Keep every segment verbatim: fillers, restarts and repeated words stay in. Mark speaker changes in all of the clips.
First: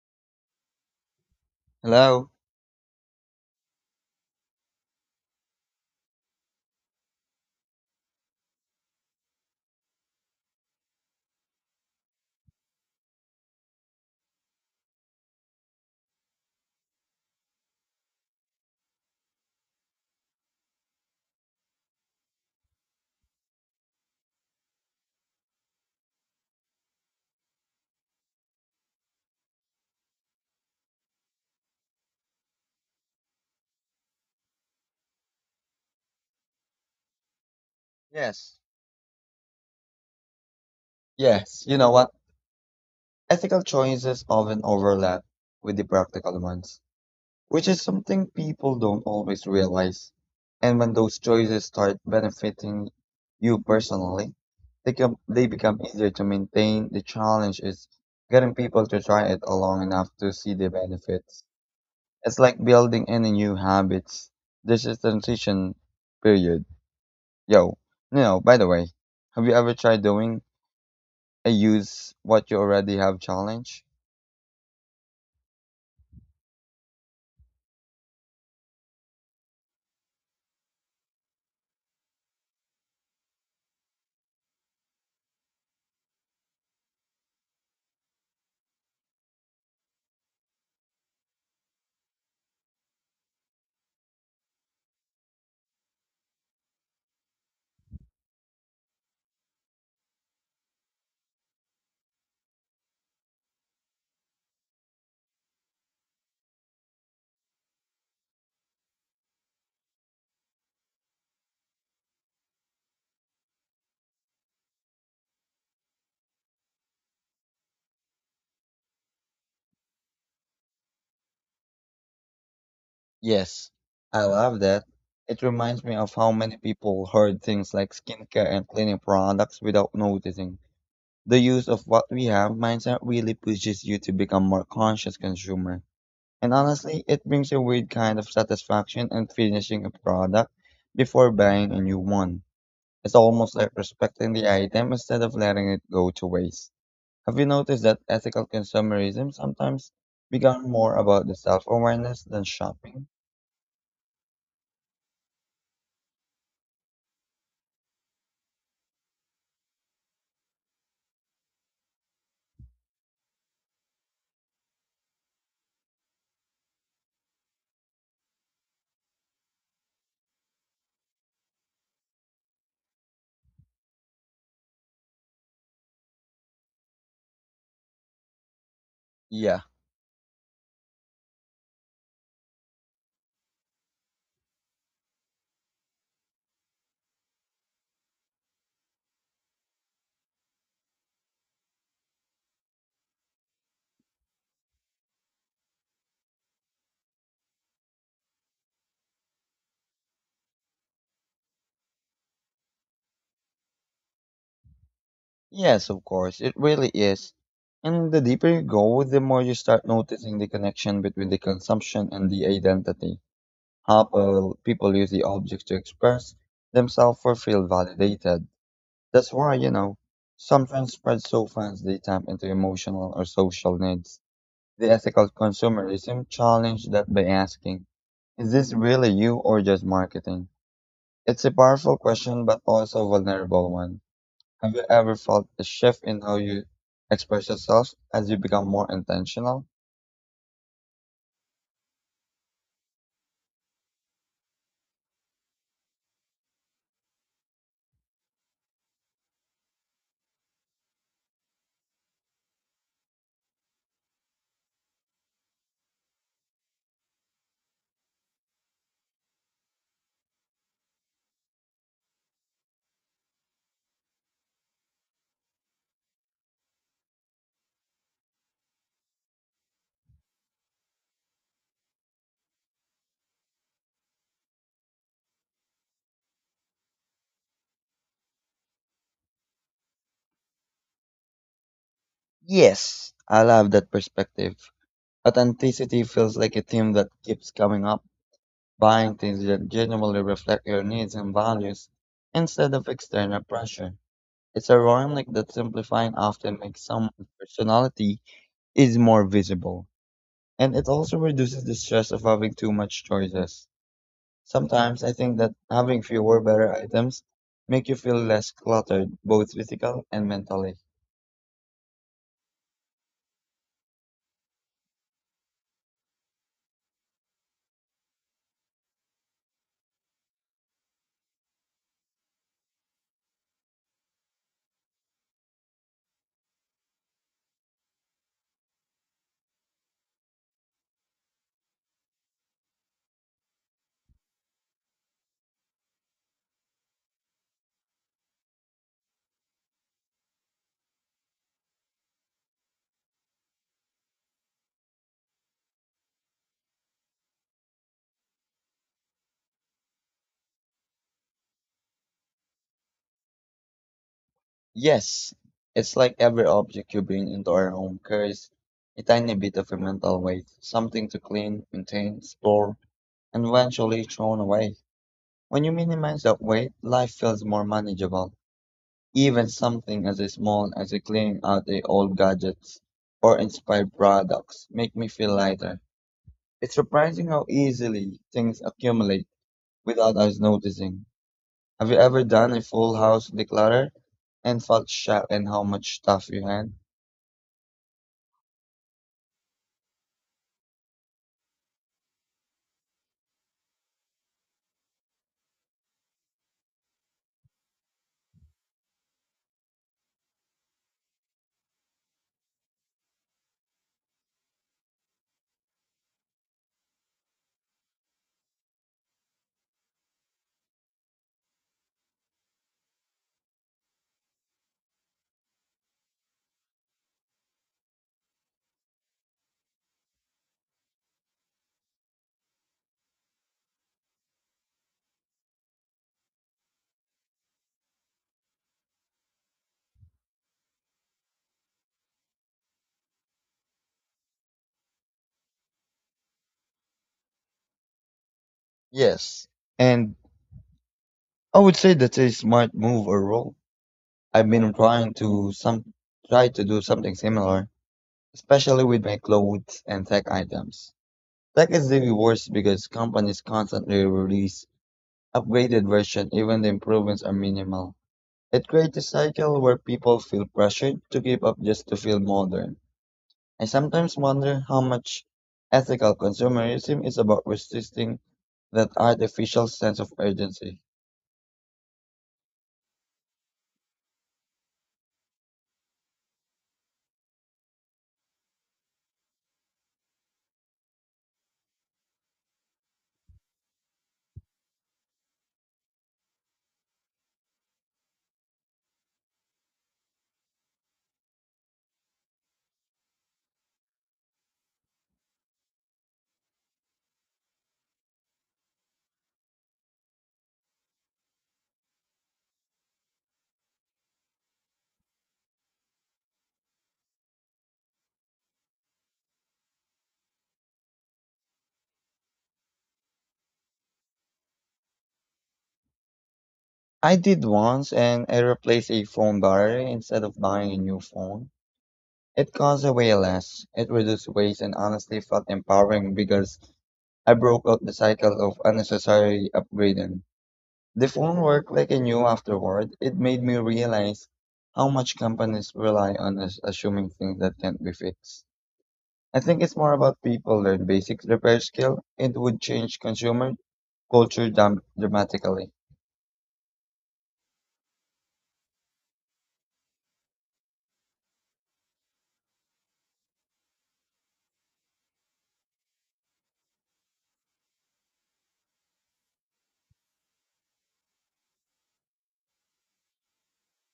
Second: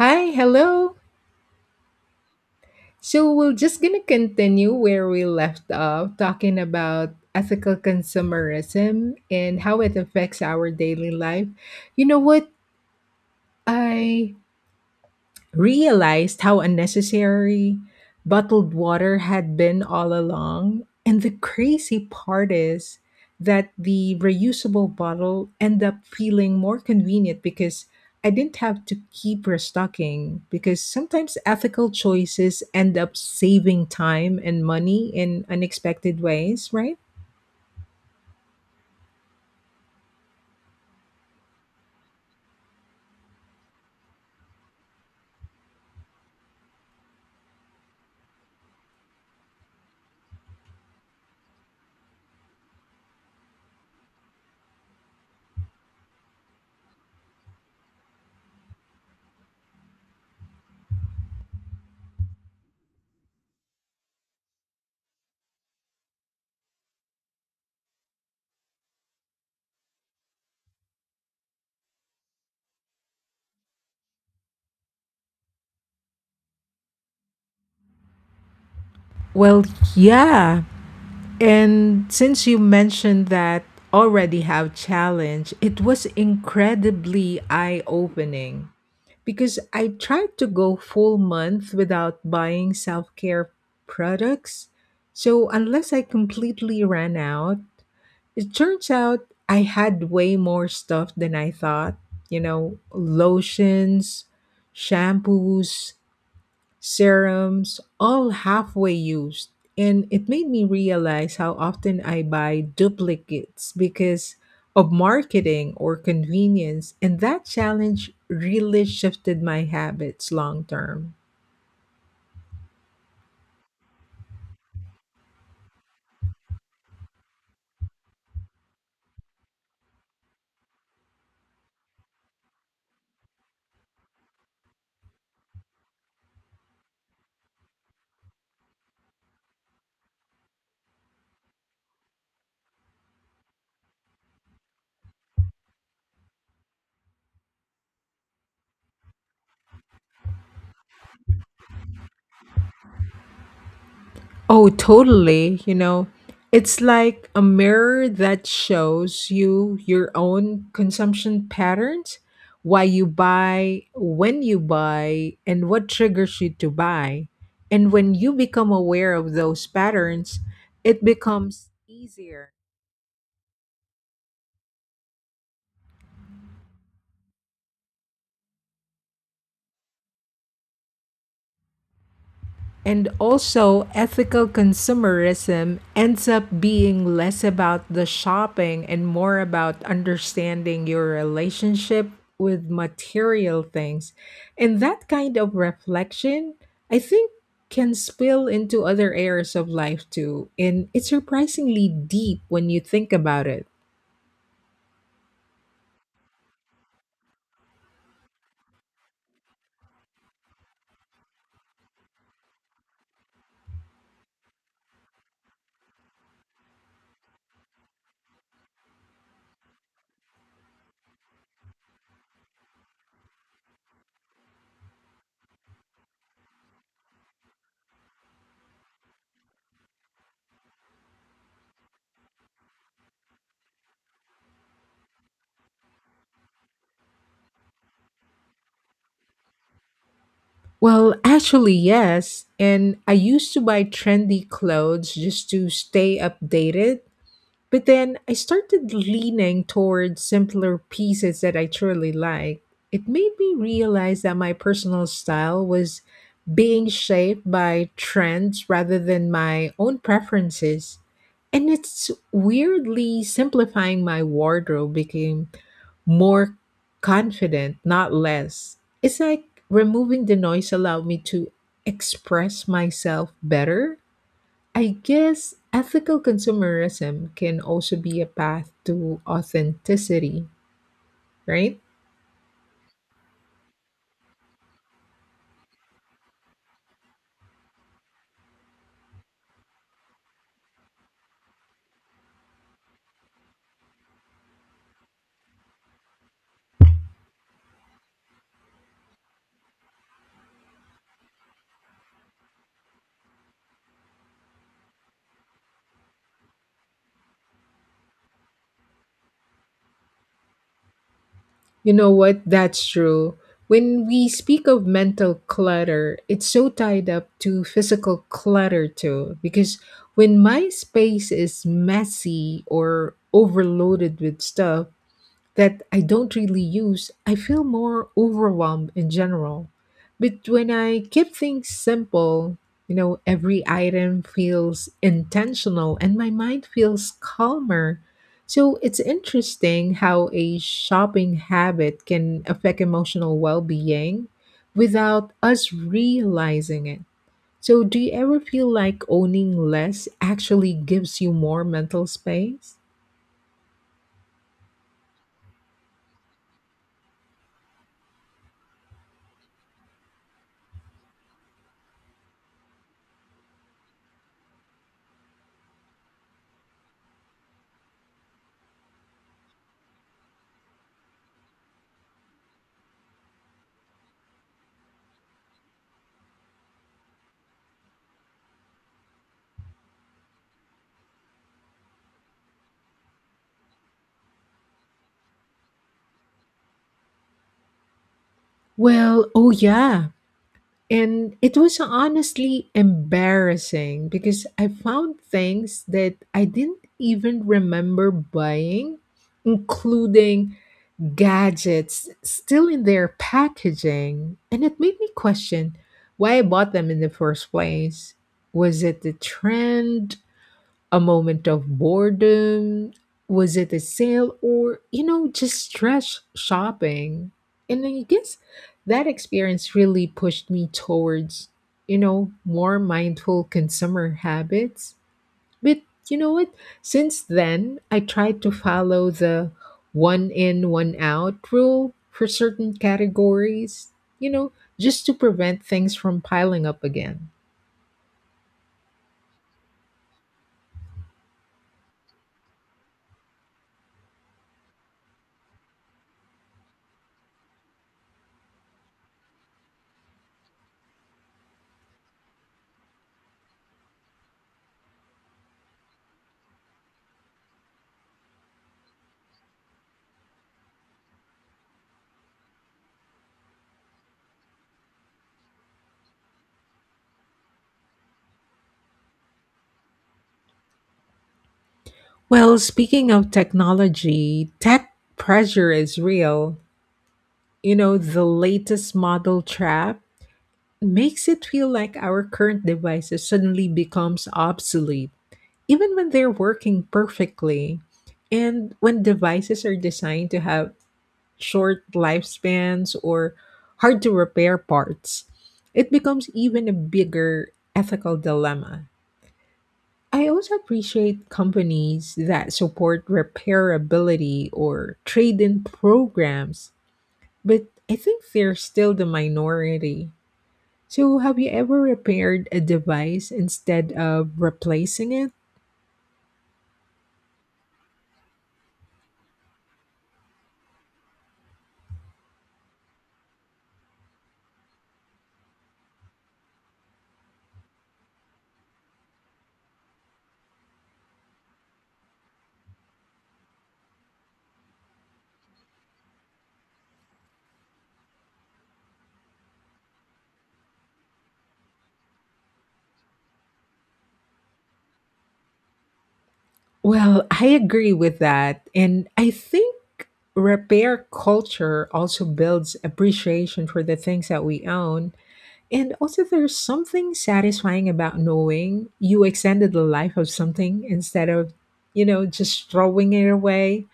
Speaker 1: Hi, hello.
Speaker 2: Hello?
Speaker 1: So we're just gonna continue where we left off, talking about ethical consumerism and how it affects our daily life. You know what? I realized how unnecessary bottled water had been all along. And the crazy part is that the reusable bottle ended up feeling more convenient because I didn't have to keep restocking. Because sometimes ethical choices end up saving time and money in unexpected ways, right?
Speaker 2: Yes. Yes, you know what? Ethical choices often overlap with the practical ones, which is something people don't always realize. And when those choices start benefiting you personally, they, come, they become easier to maintain. The challenge is getting people to try it long enough to see the benefits. It's like building any new habits. There's a transition period. Yo, you know, by the way, have you ever tried doing I use what you already have challenge.
Speaker 1: Well, yeah. And since you mentioned that already have challenge, it was incredibly eye-opening because I tried to go full month without buying self-care products. So unless I completely ran out, it turns out I had way more stuff than I thought, you know, lotions, shampoos, serums, all halfway used. And it made me realize how often I buy duplicates because of marketing or convenience. And that challenge really shifted my habits long term.
Speaker 2: Yes, I love that. It reminds me of how many people hoard things like skincare and cleaning products without noticing. The use of what we have mindset really pushes you to become more conscious consumer. And honestly, it brings a weird kind of satisfaction in finishing a product before buying a new one. It's almost like respecting the item instead of letting it go to waste. Have you noticed that ethical consumerism sometimes becomes more about the self awareness than shopping?
Speaker 1: Oh, totally. You know, it's like a mirror that shows you your own consumption patterns, why you buy, when you buy, and what triggers you to buy. And when you become aware of those patterns, it becomes easier.
Speaker 2: Yeah,
Speaker 1: And also, ethical consumerism ends up being less about the shopping and more about understanding your relationship with material things. And that kind of reflection, I think, can spill into other areas of life too. And it's surprisingly deep when you think about it.
Speaker 2: yes, of course, it really is. And the deeper you go, the more you start noticing the connection between the consumption and the identity. How people people use the objects to express themselves or feel validated. That's why, you know, some trends spread so fast they tap into emotional or social needs. The ethical consumerism challenged that by asking, is this really you or just marketing? It's a powerful question, but also a vulnerable one. Have you ever felt a shift in how you express yourself as you become more intentional?
Speaker 1: Well, actually, yes. And I used to buy trendy clothes just to stay updated. But then I started leaning towards simpler pieces that I truly like. It made me realize that my personal style was being shaped by trends rather than my own preferences. And it's weirdly simplifying my wardrobe became more confident, not less. It's like removing the noise allowed me to express myself better. I guess ethical consumerism can also be a path to authenticity, right?
Speaker 2: Yes, I love that perspective. Authenticity feels like a theme that keeps coming up, buying things that genuinely reflect your needs and values instead of external pressure. It's ironic that simplifying often makes someone's personality is more visible. And it also reduces the stress of having too much choices. Sometimes I think that having fewer better items make you feel less cluttered, both physical and mentally.
Speaker 1: You know what? That's true. When we speak of mental clutter, it's so tied up to physical clutter too. Because when my space is messy or overloaded with stuff, that I don't really use, I feel more overwhelmed in general. But when I keep things simple, you know, every item feels intentional and my mind feels calmer. So it's interesting how a shopping habit can affect emotional well being without us realizing it. So, do you ever feel like owning less actually gives you more mental space?
Speaker 2: Yes, it's like every object you bring into our home carries a tiny bit of a mental weight, something to clean, maintain, store, and eventually thrown away. When you minimize that weight, life feels more manageable. Even something as small as cleaning out the old gadgets or inspired products make me feel lighter. It's surprising how easily things accumulate without us noticing. Have you ever done a full house declutter and felt shocked at how much stuff you had?
Speaker 1: Well, oh yeah. And it was honestly embarrassing because I found things that I didn't even remember buying, including gadgets still in their packaging. And it made me question why I bought them in the first place. Was it the trend, a moment of boredom? Was it a sale or, you know, just stress shopping? And I guess that experience really pushed me towards, you know, more mindful consumer habits. But you know what? Since then, I tried to follow the one in, one out rule for certain categories, you know, just to prevent things from piling up again.
Speaker 2: Yes, and I would say that's a smart move or rule. I've been trying to some try to do something similar, especially with my clothes and tech items. Tech is the worst because companies constantly release upgraded versions even the improvements are minimal. It creates a cycle where people feel pressured to keep up just to feel modern. I sometimes wonder how much ethical consumerism is about resisting that artificial sense of urgency.
Speaker 1: Well, speaking of technology, tech pressure is real. You know, the latest model trap makes it feel like our current devices suddenly becomes obsolete, even when they're working perfectly. And when devices are designed to have short lifespans or hard to repair parts, it becomes even a bigger ethical dilemma. I also appreciate companies that support repairability or trade in programs, but I think they're still the minority. So, have you ever repaired a device instead of replacing it?
Speaker 2: I did once and I replaced a phone battery instead of buying a new phone. It costs way less, it reduced waste and honestly felt empowering because I broke out the cycle of unnecessary upgrading. The phone worked like I knew afterward. It made me realize how much companies rely on us assuming things that can't be fixed. I think it's more about people learn basic repair skill. It would change consumer culture dam- dramatically.
Speaker 1: Well, I agree with that. And I think repair culture also builds appreciation for the things that we own. And also, there's something satisfying about knowing you extended the life of something instead of, you know, just throwing it away.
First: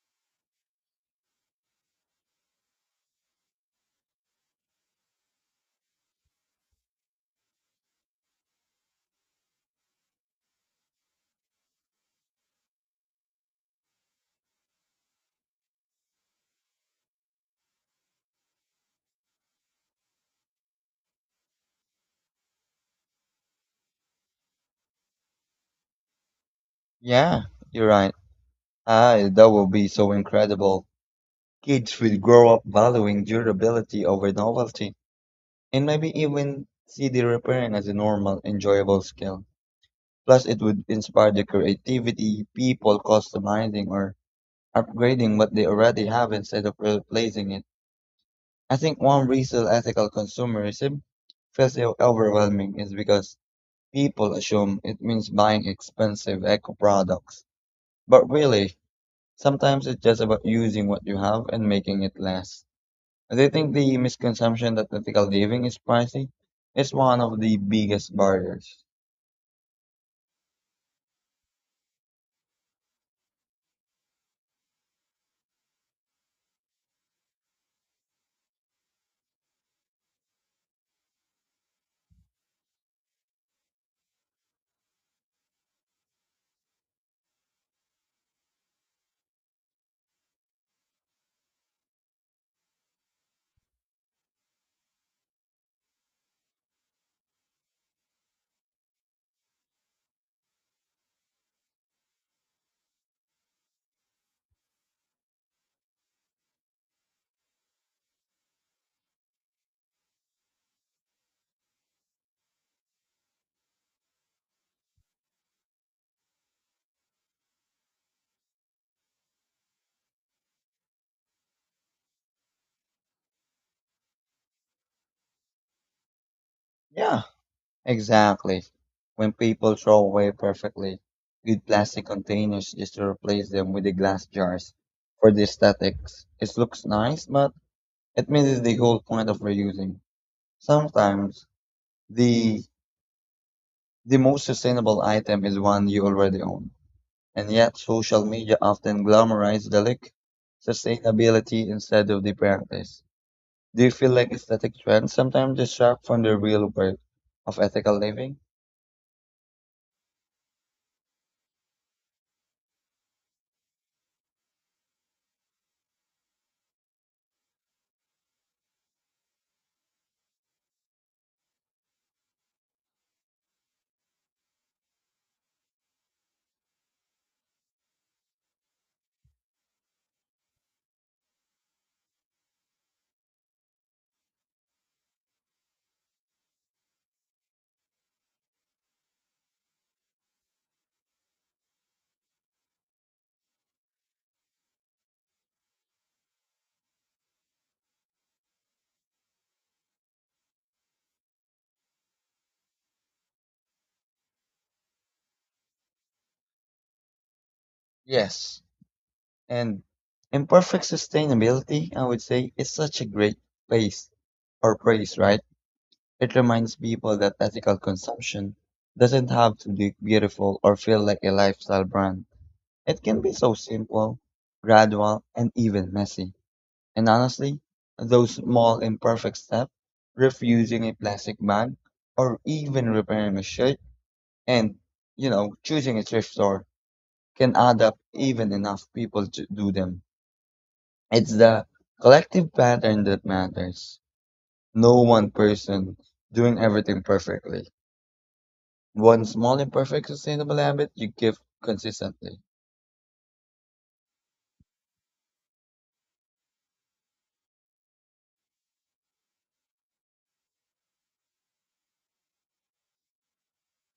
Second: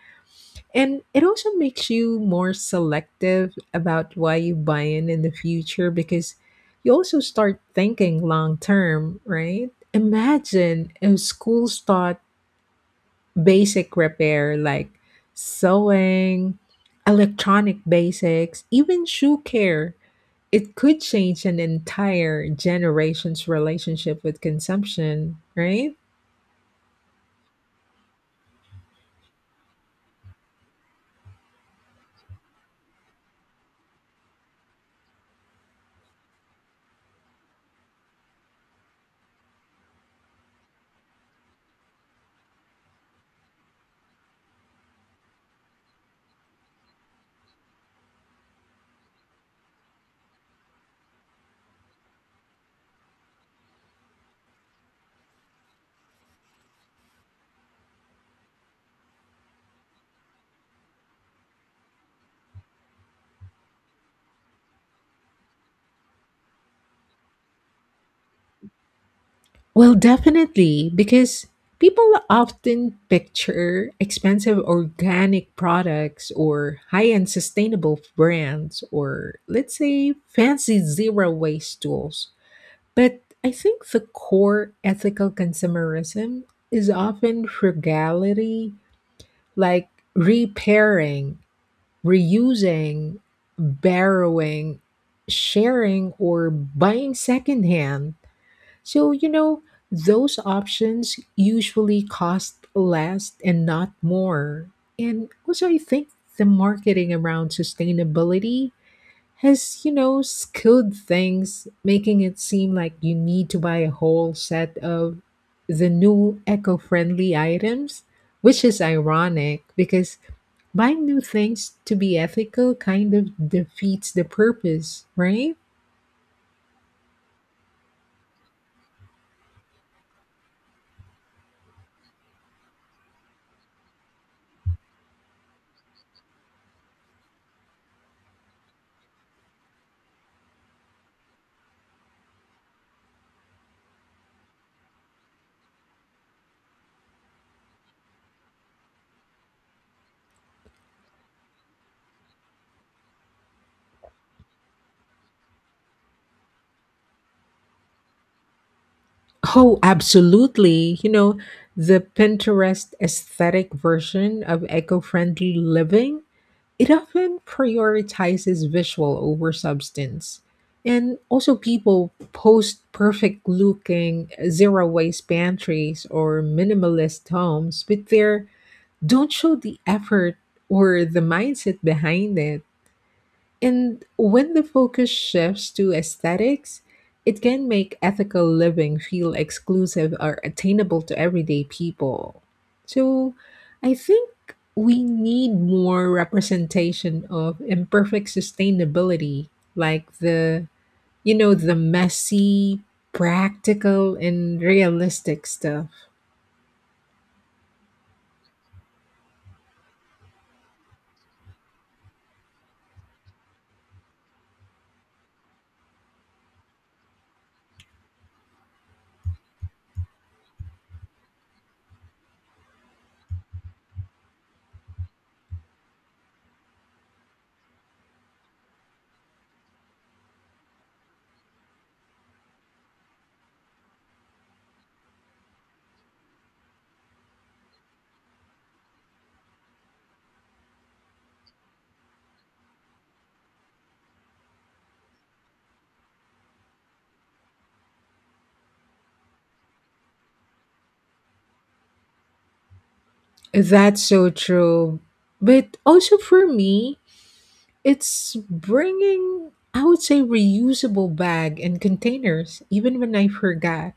Speaker 1: And it also makes you more selective about why you buy in in the future because you also start thinking long term, right? Imagine if schools taught basic repair like sewing, electronic basics, even shoe care, it could change an entire generation's relationship with consumption, right?
Speaker 2: Yeah, you're right. Ah, that will be so incredible. Kids will grow up valuing durability over novelty and maybe even see the repairing as a normal, enjoyable skill. Plus, it would inspire the creativity, people customizing or upgrading what they already have instead of replacing it. I think one reason ethical consumerism feels so overwhelming is because people assume it means buying expensive eco products. But really, sometimes it's just about using what you have and making it less. Do you think the misconception that ethical living is pricey is one of the biggest barriers?
Speaker 1: Well, definitely, because people often picture expensive organic products or high end sustainable brands or, let's say, fancy zero waste tools. But I think the core ethical consumerism is often frugality, like repairing, reusing, borrowing, sharing, or buying secondhand. So, you know, those options usually cost less and not more. And also, I think the marketing around sustainability has, you know, skewed things, making it seem like you need to buy a whole set of the new eco friendly items, which is ironic because buying new things to be ethical kind of defeats the purpose, right?
Speaker 2: Yeah, exactly. When people throw away perfectly good plastic containers just to replace them with the glass jars for the aesthetics, it looks nice, but it misses the whole point of reusing. Sometimes the the most sustainable item is one you already own, and yet social media often glamorizes the look, sustainability instead of the practice. Do you feel like aesthetic trends sometimes distract from the real work of ethical living?
Speaker 1: Oh, absolutely. You know, the Pinterest aesthetic version of eco friendly living, it often prioritizes visual over substance. And also, people post perfect looking zero waste pantries or minimalist homes, but they don't show the effort or the mindset behind it. And when the focus shifts to aesthetics, it can make ethical living feel exclusive or attainable to everyday people. So I think we need more representation of imperfect sustainability, like the, you know, the messy, practical, and realistic stuff.
Speaker 2: Yes, and imperfect sustainability, I would say, is such a great place or praise, right? It reminds people that ethical consumption doesn't have to look beautiful or feel like a lifestyle brand. It can be so simple, gradual, and even messy. And honestly, those small imperfect steps, refusing a plastic bag or even repairing a shirt and, you know, choosing a thrift store can add up even enough people to do them. It's the collective pattern that matters. No one person doing everything perfectly. One small imperfect sustainable habit you give consistently.
Speaker 1: That's so true. But also for me, it's bringing, I would say, reusable bag and containers, even when I forgot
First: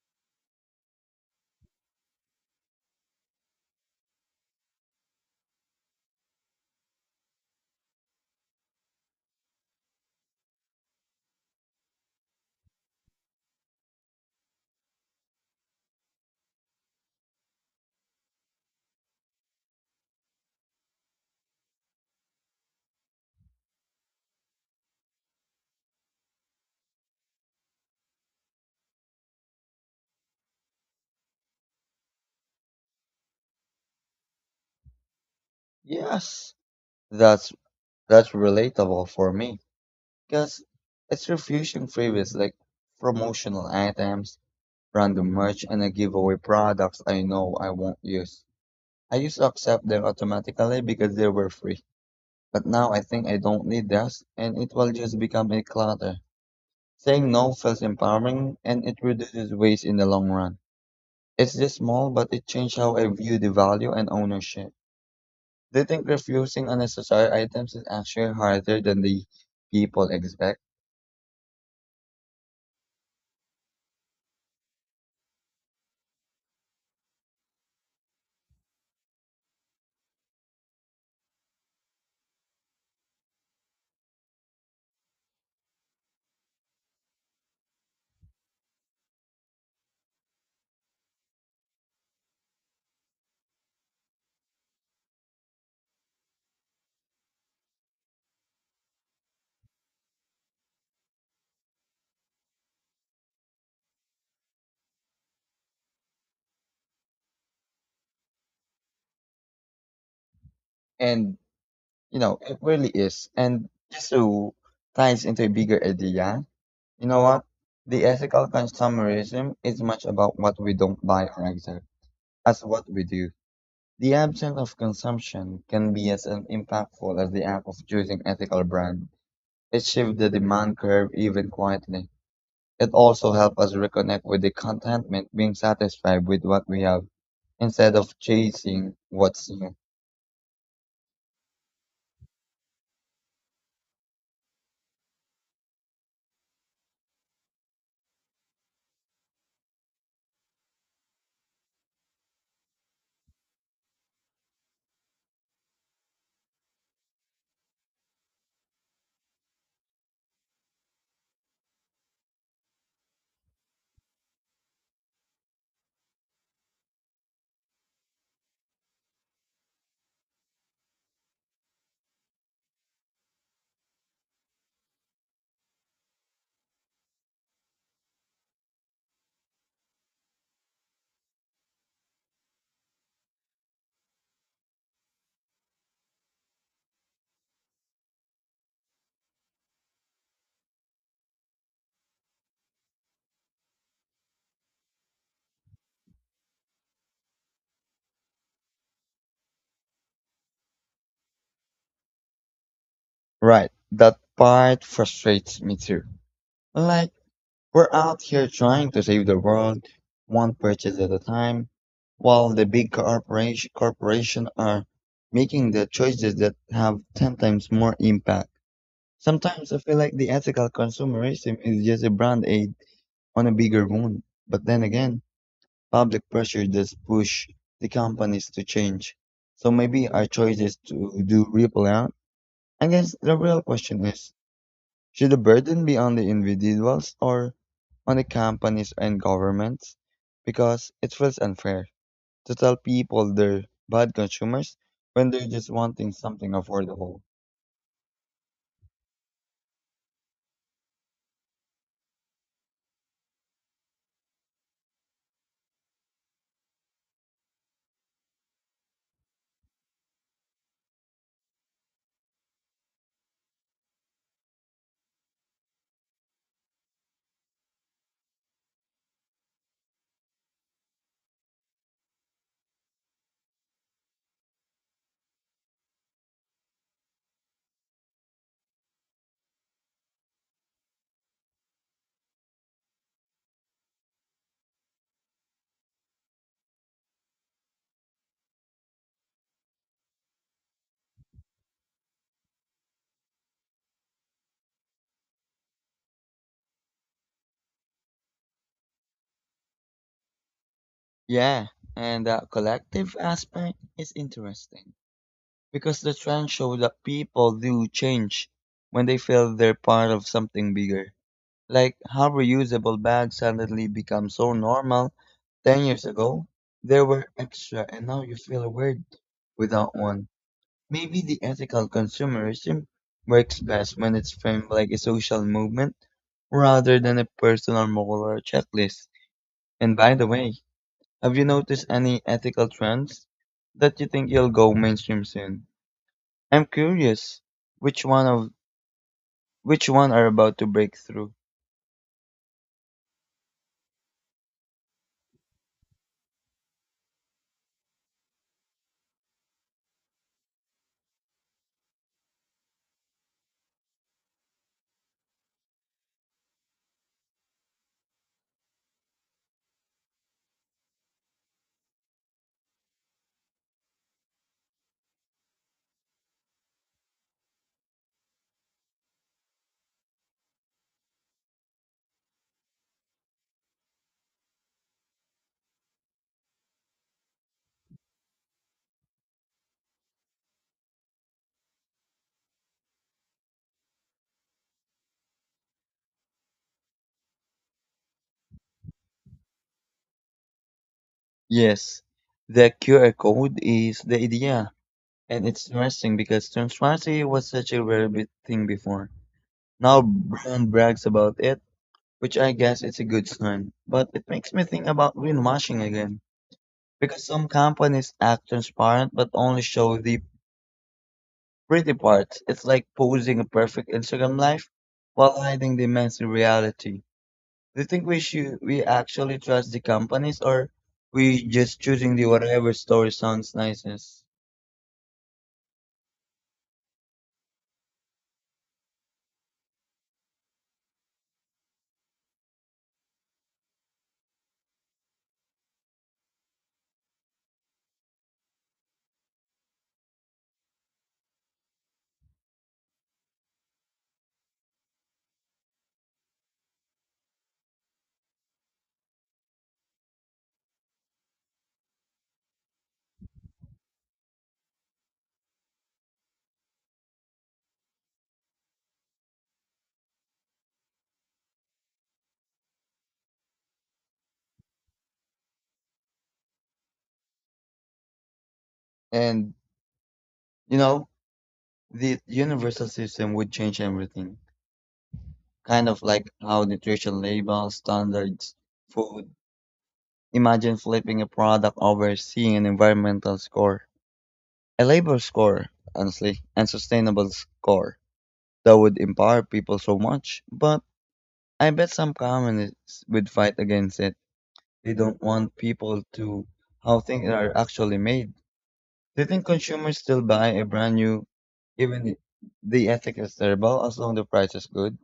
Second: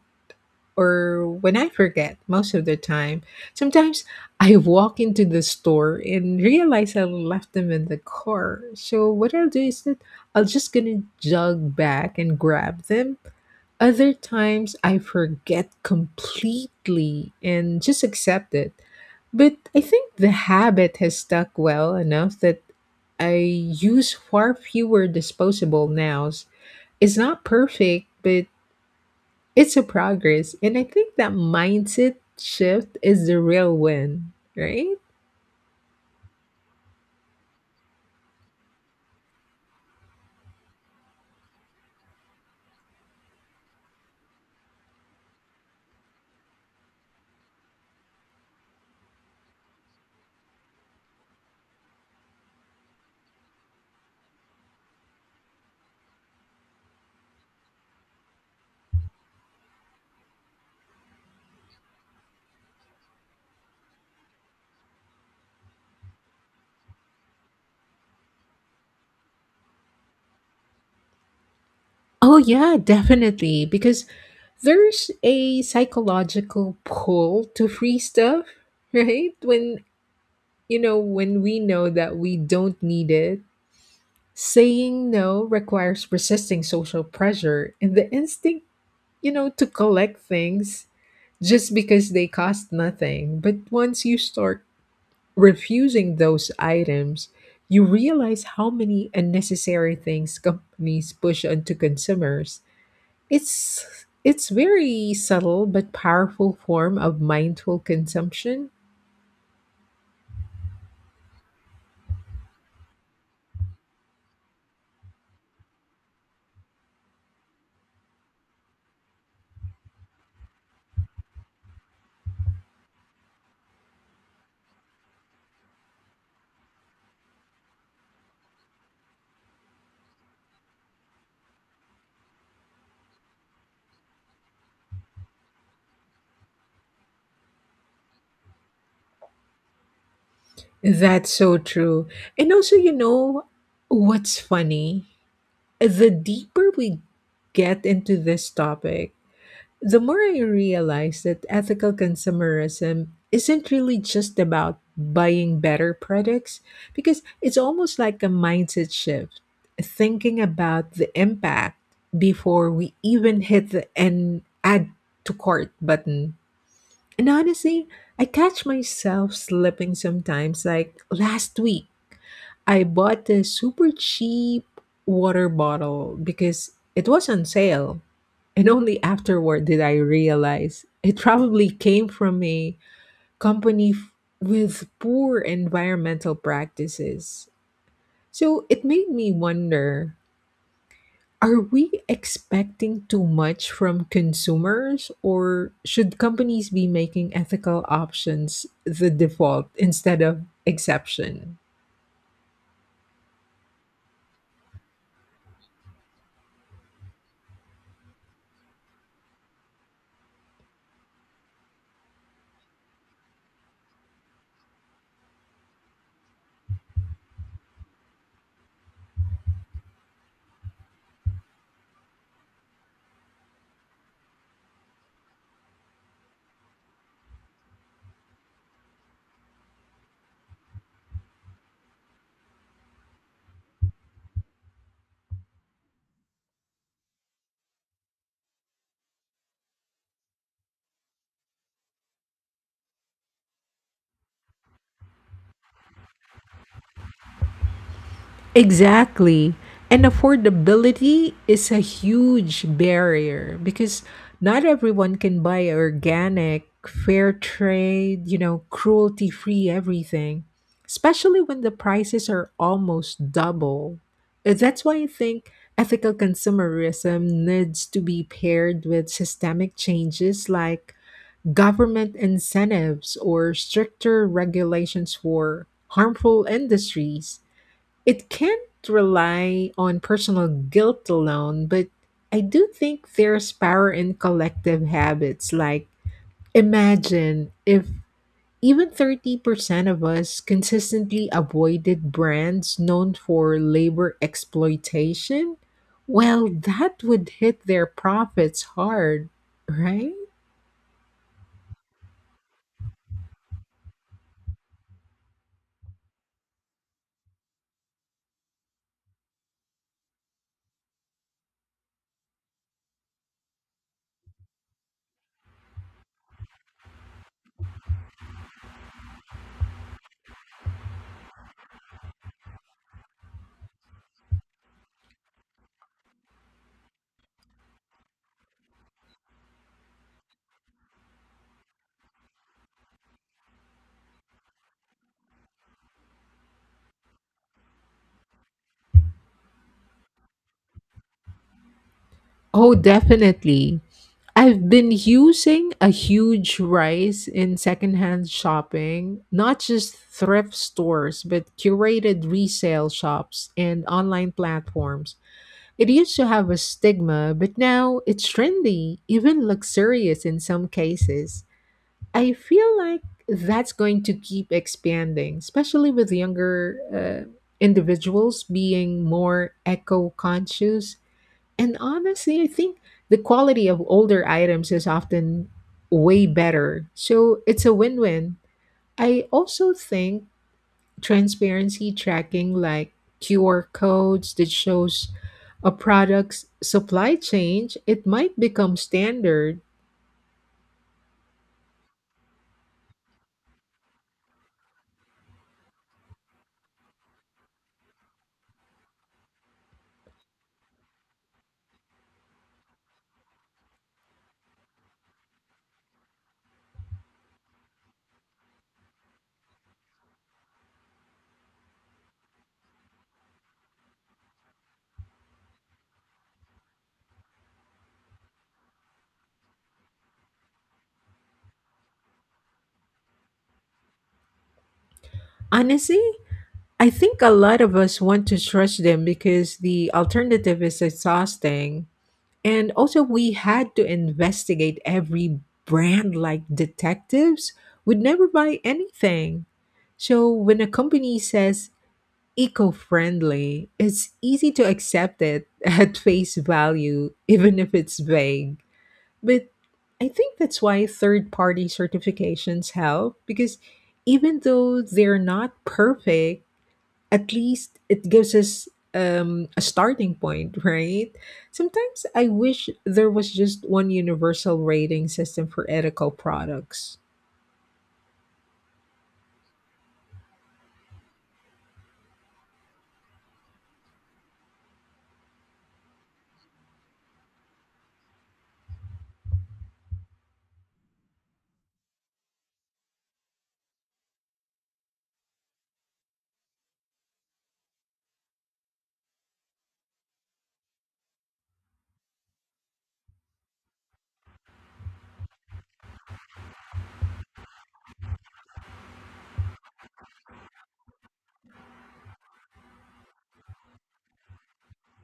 Speaker 1: or when I forget most of the time. Sometimes I walk into the store and realize I left them in the car. So what I'll do is that I'll just gonna jog back and grab them. Other times I forget completely and just accept it. But I think the habit has stuck well enough that I use far fewer disposable nows. It's not perfect, but it's a progress. And I think that mindset shift is the real win, right?
Speaker 2: Yes, that's that's relatable for me because it's refusing freebies like promotional items, random merch, and a giveaway products I know I won't use. I used to accept them automatically because they were free, but now I think I don't need this, and it will just become a clutter. Saying no feels empowering and it reduces waste in the long run. It's just small, but it changed how I view the value and ownership. Do you think refusing unnecessary items is actually harder than the people expect?
Speaker 1: Oh, yeah, definitely. Because there's a psychological pull to free stuff, right? When You know, when we know that we don't need it, saying no requires resisting social pressure and the instinct, you know, to collect things just because they cost nothing. But once you start refusing those items, you realize how many unnecessary things companies push onto consumers. It's it's very subtle but powerful form of mindful consumption.
Speaker 2: And, you know, it really is. And just to ties into a bigger idea, you know what? The ethical consumerism is much about what we don't buy or accept as what we do. The absence of consumption can be as impactful as the act of choosing ethical brand. It shifted the demand curve even quietly. It also helped us reconnect with the contentment, being satisfied with what we have instead of chasing what's new.
Speaker 1: That's so true. And also, you know what's funny? The deeper we get into this topic, the more I realize that ethical consumerism isn't really just about buying better products, because it's almost like a mindset shift, thinking about the impact before we even hit the and add to cart button. And honestly, I catch myself slipping sometimes, like last week. I bought a super cheap water bottle because it was on sale. And only afterward did I realize it probably came from a company f- with poor environmental practices. So it made me wonder, are we expecting too much from consumers, or should companies be making ethical options the default instead of exception?
Speaker 2: Right, that part frustrates me too. Like, we're out here trying to save the world, one purchase at a time, while the big corporation corporation are making the choices that have ten times more impact. Sometimes I feel like the ethical consumerism is just a brand aid on a bigger one. But then again, public pressure does push the companies to change. So maybe our choices to do ripple out. I guess the real question is, should the burden be on the individuals or on the companies and governments? Because it feels unfair to tell people they're bad consumers when they're just wanting something affordable.
Speaker 1: Exactly. And affordability is a huge barrier because not everyone can buy organic, fair trade, you know, cruelty free everything, especially when the prices are almost double. Uh, That's why I think ethical consumerism needs to be paired with systemic changes like government incentives or stricter regulations for harmful industries. It can't rely on personal guilt alone, but I do think there's power in collective habits. Like, imagine if even thirty percent of us consistently avoided brands known for labor exploitation. Well, that would hit their profits hard, right?
Speaker 2: Yeah, and that collective aspect is interesting because the trend showed that people do change when they feel they're part of something bigger. Like how reusable bags suddenly become so normal. ten years ago, they were extra and now you feel weird without one. Maybe the ethical consumerism works best when it's framed like a social movement rather than a personal moral or checklist. And by the way, have you noticed any ethical trends that you think you'll go mainstream soon? I'm curious which one of which one are about to break through.
Speaker 1: Oh, definitely. I've been using a huge rise in secondhand shopping, not just thrift stores, but curated resale shops and online platforms. It used to have a stigma, but now it's trendy, even luxurious in some cases. I feel like that's going to keep expanding, especially with younger uh, individuals being more eco conscious, and honestly, I think the quality of older items is often way better. So it's a win win. I also think transparency tracking like Q R codes that shows a product's supply chain, it might become standard.
Speaker 2: Yes, the Q R code is the idea, and it's interesting because transparency was such a rare bit thing before. Now brand brags about it, which I guess it's a good sign. But it makes me think about greenwashing again, because some companies act transparent but only show the pretty parts. It's like posing a perfect Instagram life while hiding the messy reality. Do you think we should we actually trust the companies or we just choosing the whatever story sounds nicest?
Speaker 1: Honestly, I think a lot of us want to trust them because the alternative is exhausting. And also, we had to investigate every brand like detectives. We'd never buy anything. So, when a company says eco friendly, it's easy to accept it at face value, even if it's vague. But I think that's why third party certifications help because even though they're not perfect, at least it gives us um, a starting point, right? Sometimes I wish there was just one universal rating system for ethical products.
Speaker 2: And you know, the universal system would change everything. Kind of like how nutrition labels, standards, food. Imagine flipping a product over seeing an environmental score, a labor score, honestly, and sustainable score. That would empower people so much, but I bet some communists would fight against it. They don't want people to how things are actually made. Do you think consumers still buy a brand new, even if the ethic is terrible, as long the price is good?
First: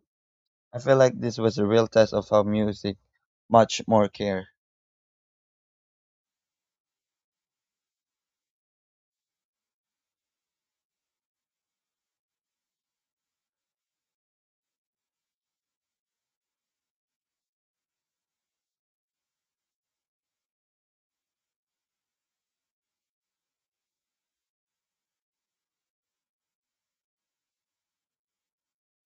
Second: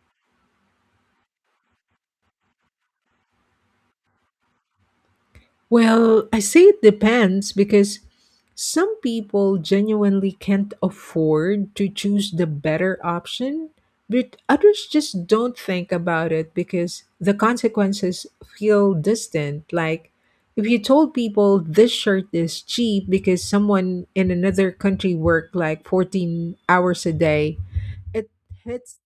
Speaker 2: I feel like this was a real test of how music much more care.
Speaker 1: Well, I say it depends because some people genuinely can't afford to choose the better option, but others just don't think about it because the consequences feel distant. Like, if you told people this shirt is cheap because someone in another country worked like fourteen hours a day, it hits,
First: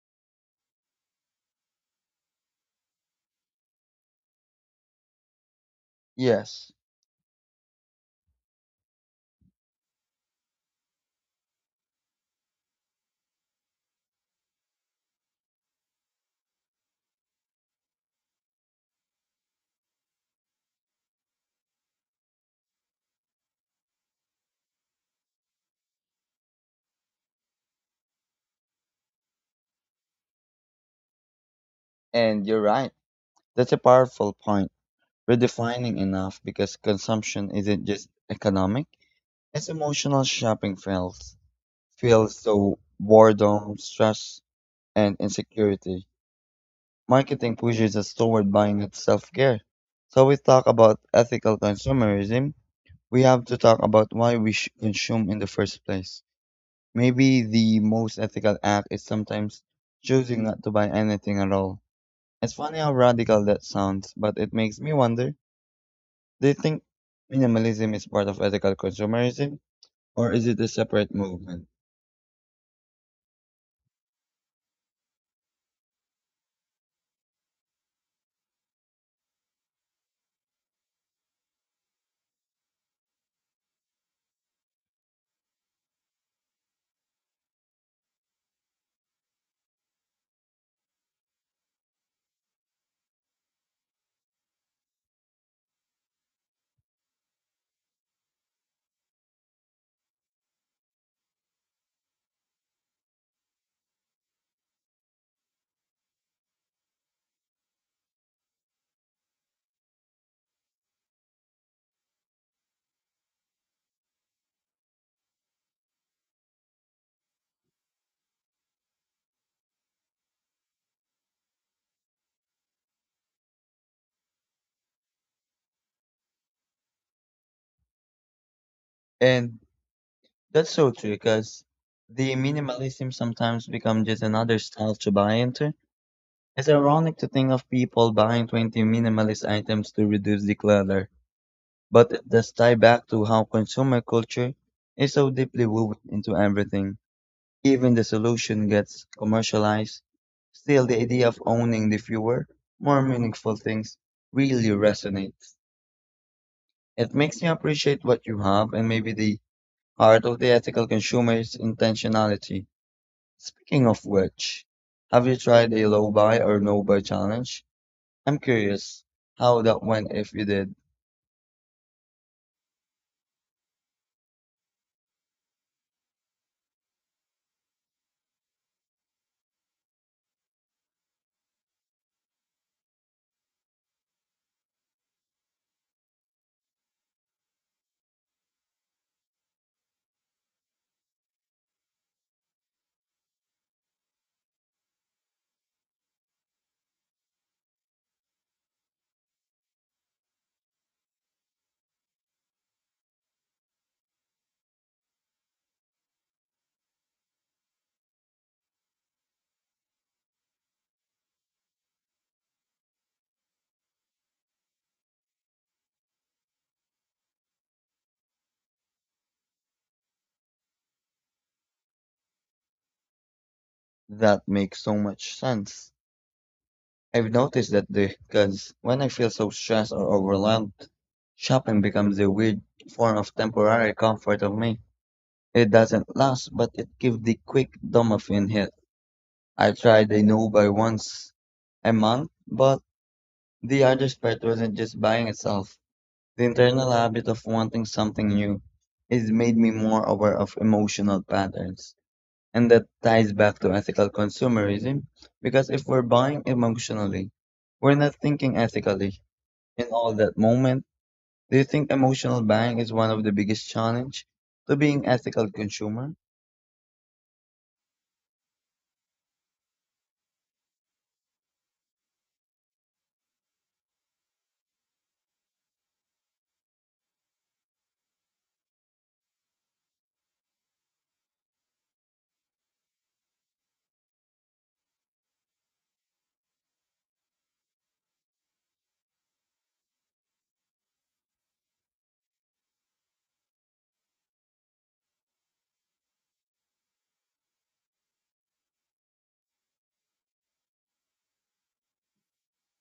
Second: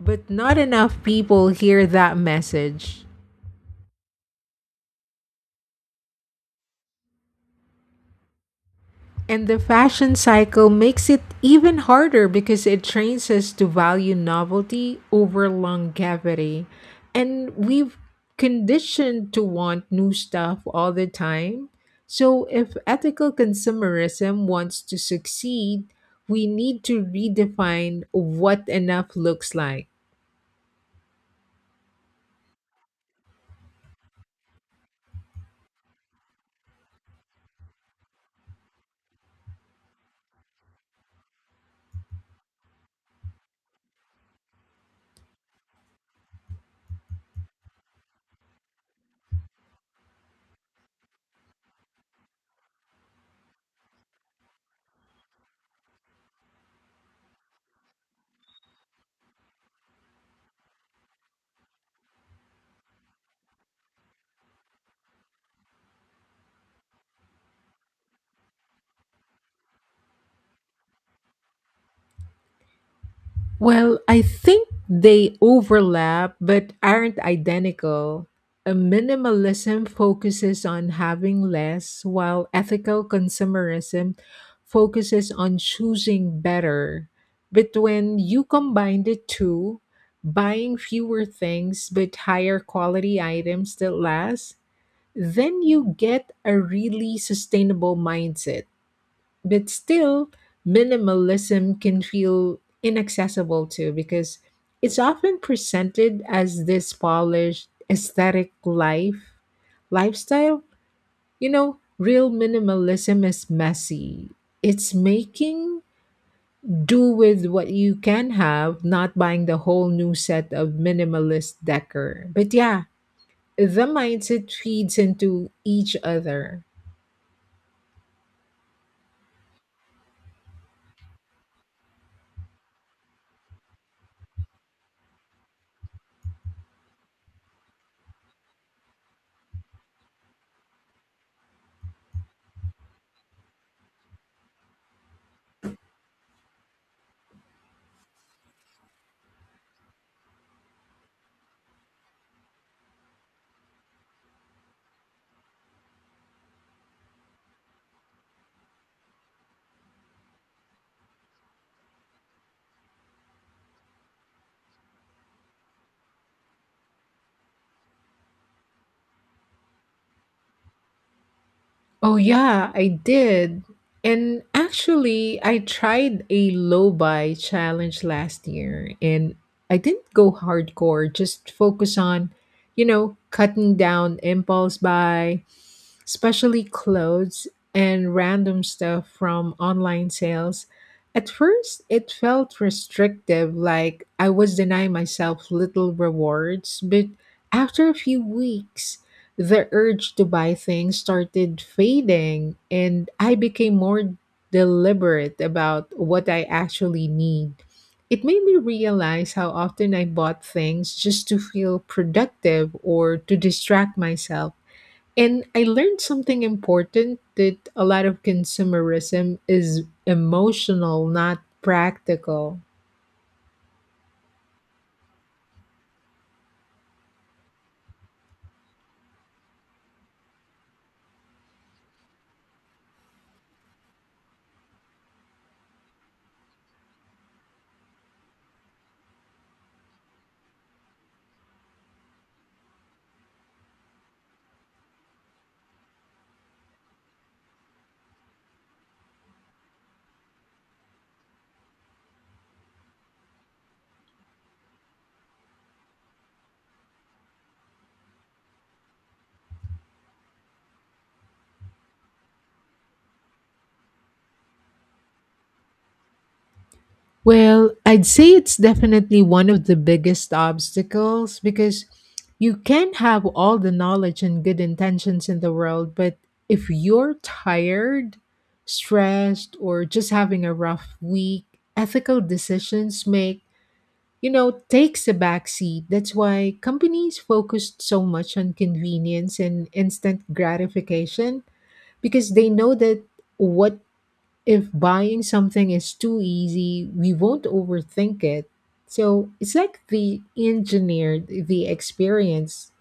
Speaker 1: but not enough people hear that message.
Speaker 2: Yes,
Speaker 1: And the fashion cycle makes it even harder because it trains us to value novelty over longevity. And we've conditioned to want new stuff all the time. So, if ethical consumerism wants to succeed, we need to redefine what enough looks like.
Speaker 2: and you're right. That's a powerful point. Redefining enough because consumption isn't just economic, it's emotional shopping feels. Feels so boredom, stress, and insecurity. Marketing pushes us toward buying at self care. So we talk about ethical consumerism. We have to talk about why we should consume in the first place. Maybe the most ethical act is sometimes choosing not to buy anything at all. It's funny how radical that sounds, but it makes me wonder do you think minimalism is part of ethical consumerism or is it a separate movement?
Speaker 1: Well, I think they overlap but aren't identical. A minimalism focuses on having less, while ethical consumerism focuses on choosing better. But when you combine the two, buying fewer things but higher quality items that last, then you get a really sustainable mindset. But still, minimalism can feel inaccessible too because it's often presented as this polished aesthetic life lifestyle. You know, real minimalism is messy. It's making do with what you can have, not buying the whole new set of minimalist decor. But yeah, the mindset feeds into each other.
Speaker 2: And that's so true because the minimalism sometimes becomes just another style to buy into. It's ironic to think of people buying twenty minimalist items to reduce the clutter, but it does tie back to how consumer culture is so deeply woven into everything. Even the solution gets commercialized. Still, the idea of owning the fewer, more meaningful things really resonates. It makes you appreciate what you have and maybe the heart of the ethical consumer is intentionality. Speaking of which, have you tried a low buy or no buy challenge? I'm curious how that went if you did.
Speaker 1: Oh, yeah, I did. And actually, I tried a low buy challenge last year and I didn't go hardcore, just focus on, you know, cutting down impulse buy, especially clothes and random stuff from online sales. At first, it felt restrictive, like I was denying myself little rewards, but after a few weeks, the urge to buy things started fading, and I became more deliberate about what I actually need. It made me realize how often I bought things just to feel productive or to distract myself. And I learned something important, that a lot of consumerism is emotional, not practical.
Speaker 2: That makes so much sense. I've noticed that because when I feel so stressed or overwhelmed, shopping becomes a weird form of temporary comfort of me. It doesn't last, but it gives the quick dopamine hit. I tried a new buy once a month, but the other part wasn't just buying itself. The internal habit of wanting something new has made me more aware of emotional patterns. And that ties back to ethical consumerism because if we're buying emotionally, we're not thinking ethically. In all that moment, do you think emotional buying is one of the biggest challenge to being ethical consumer?
Speaker 1: Well, I'd say it's definitely one of the biggest obstacles because you can have all the knowledge and good intentions in the world, but if you're tired, stressed, or just having a rough week, ethical decisions make, you know, takes a backseat. That's why companies focused so much on convenience and instant gratification because they know that what if buying something is too easy, we won't overthink it. So it's like we engineered the experience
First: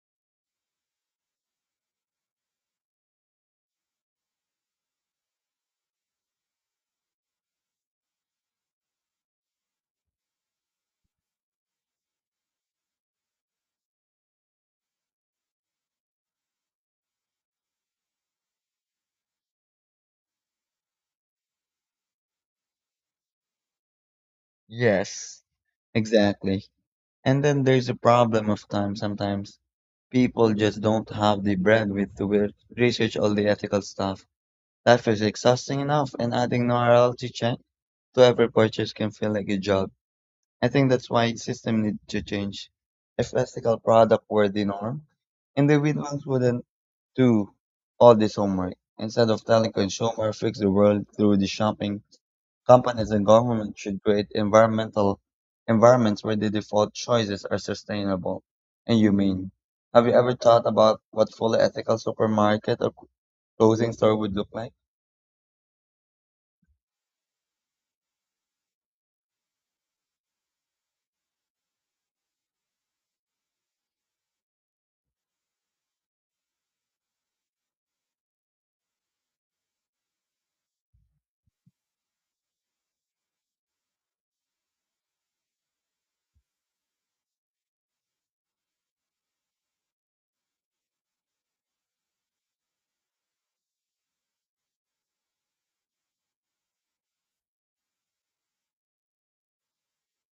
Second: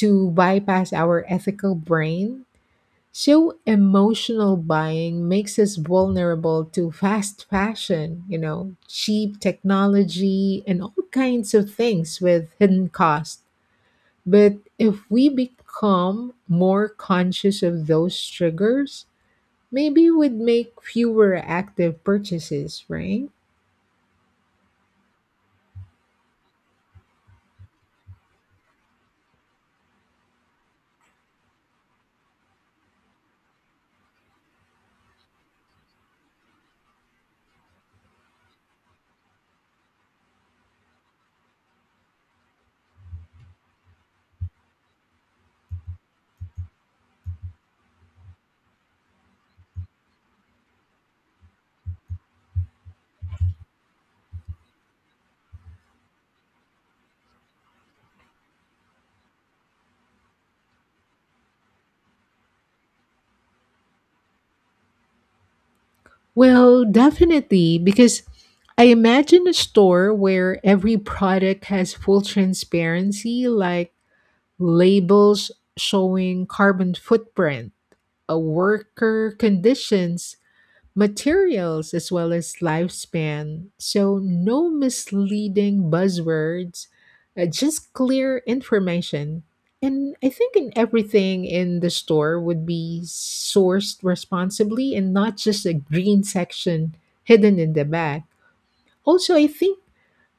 Speaker 1: to bypass our ethical brain. So emotional buying makes us vulnerable to fast fashion, you know, cheap technology, and all kinds of things with hidden cost. But if we become more conscious of those triggers, maybe we'd make fewer active purchases, right?
Speaker 2: Yes, exactly. And then there's a problem of time sometimes. People just don't have the bandwidth to re- research all the ethical stuff. Life is exhausting enough, and adding morality check to every purchase can feel like a job. I think that's why system need to change. If ethical product were the norm, individuals wouldn't do all this homework. Instead of telling consumer fix the world through the shopping, companies and government should create environmental environments where the default choices are sustainable and humane. Have you ever thought about what fully ethical supermarket or clothing store would look like?
Speaker 1: Well, definitely, because I imagine a store where every product has full transparency, like labels showing carbon footprint, a worker conditions, materials as well as lifespan. So, no misleading buzzwords, uh, just clear information. And I think in everything in the store would be sourced responsibly and not just a green section hidden in the back. Also, I think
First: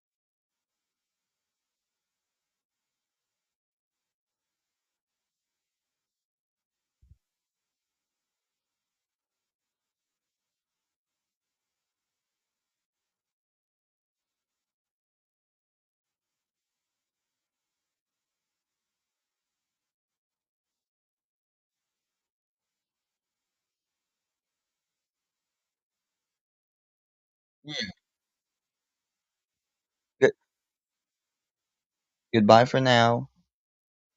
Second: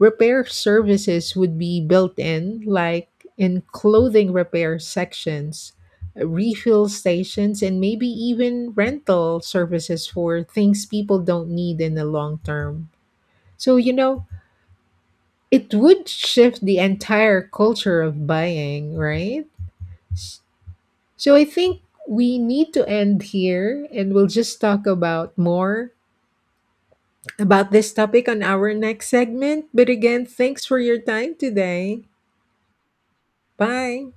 Speaker 1: repair services would be built in, like in clothing repair sections, refill stations, and maybe even rental services for things people don't need in the long term. So, you know, it would shift the entire culture of buying, right? S- So, I think we need to end here and we'll just talk about more about this topic on our next segment. But again,
Speaker 2: Good-
Speaker 1: thanks for your time today.
Speaker 2: goodbye for now.
Speaker 1: Bye.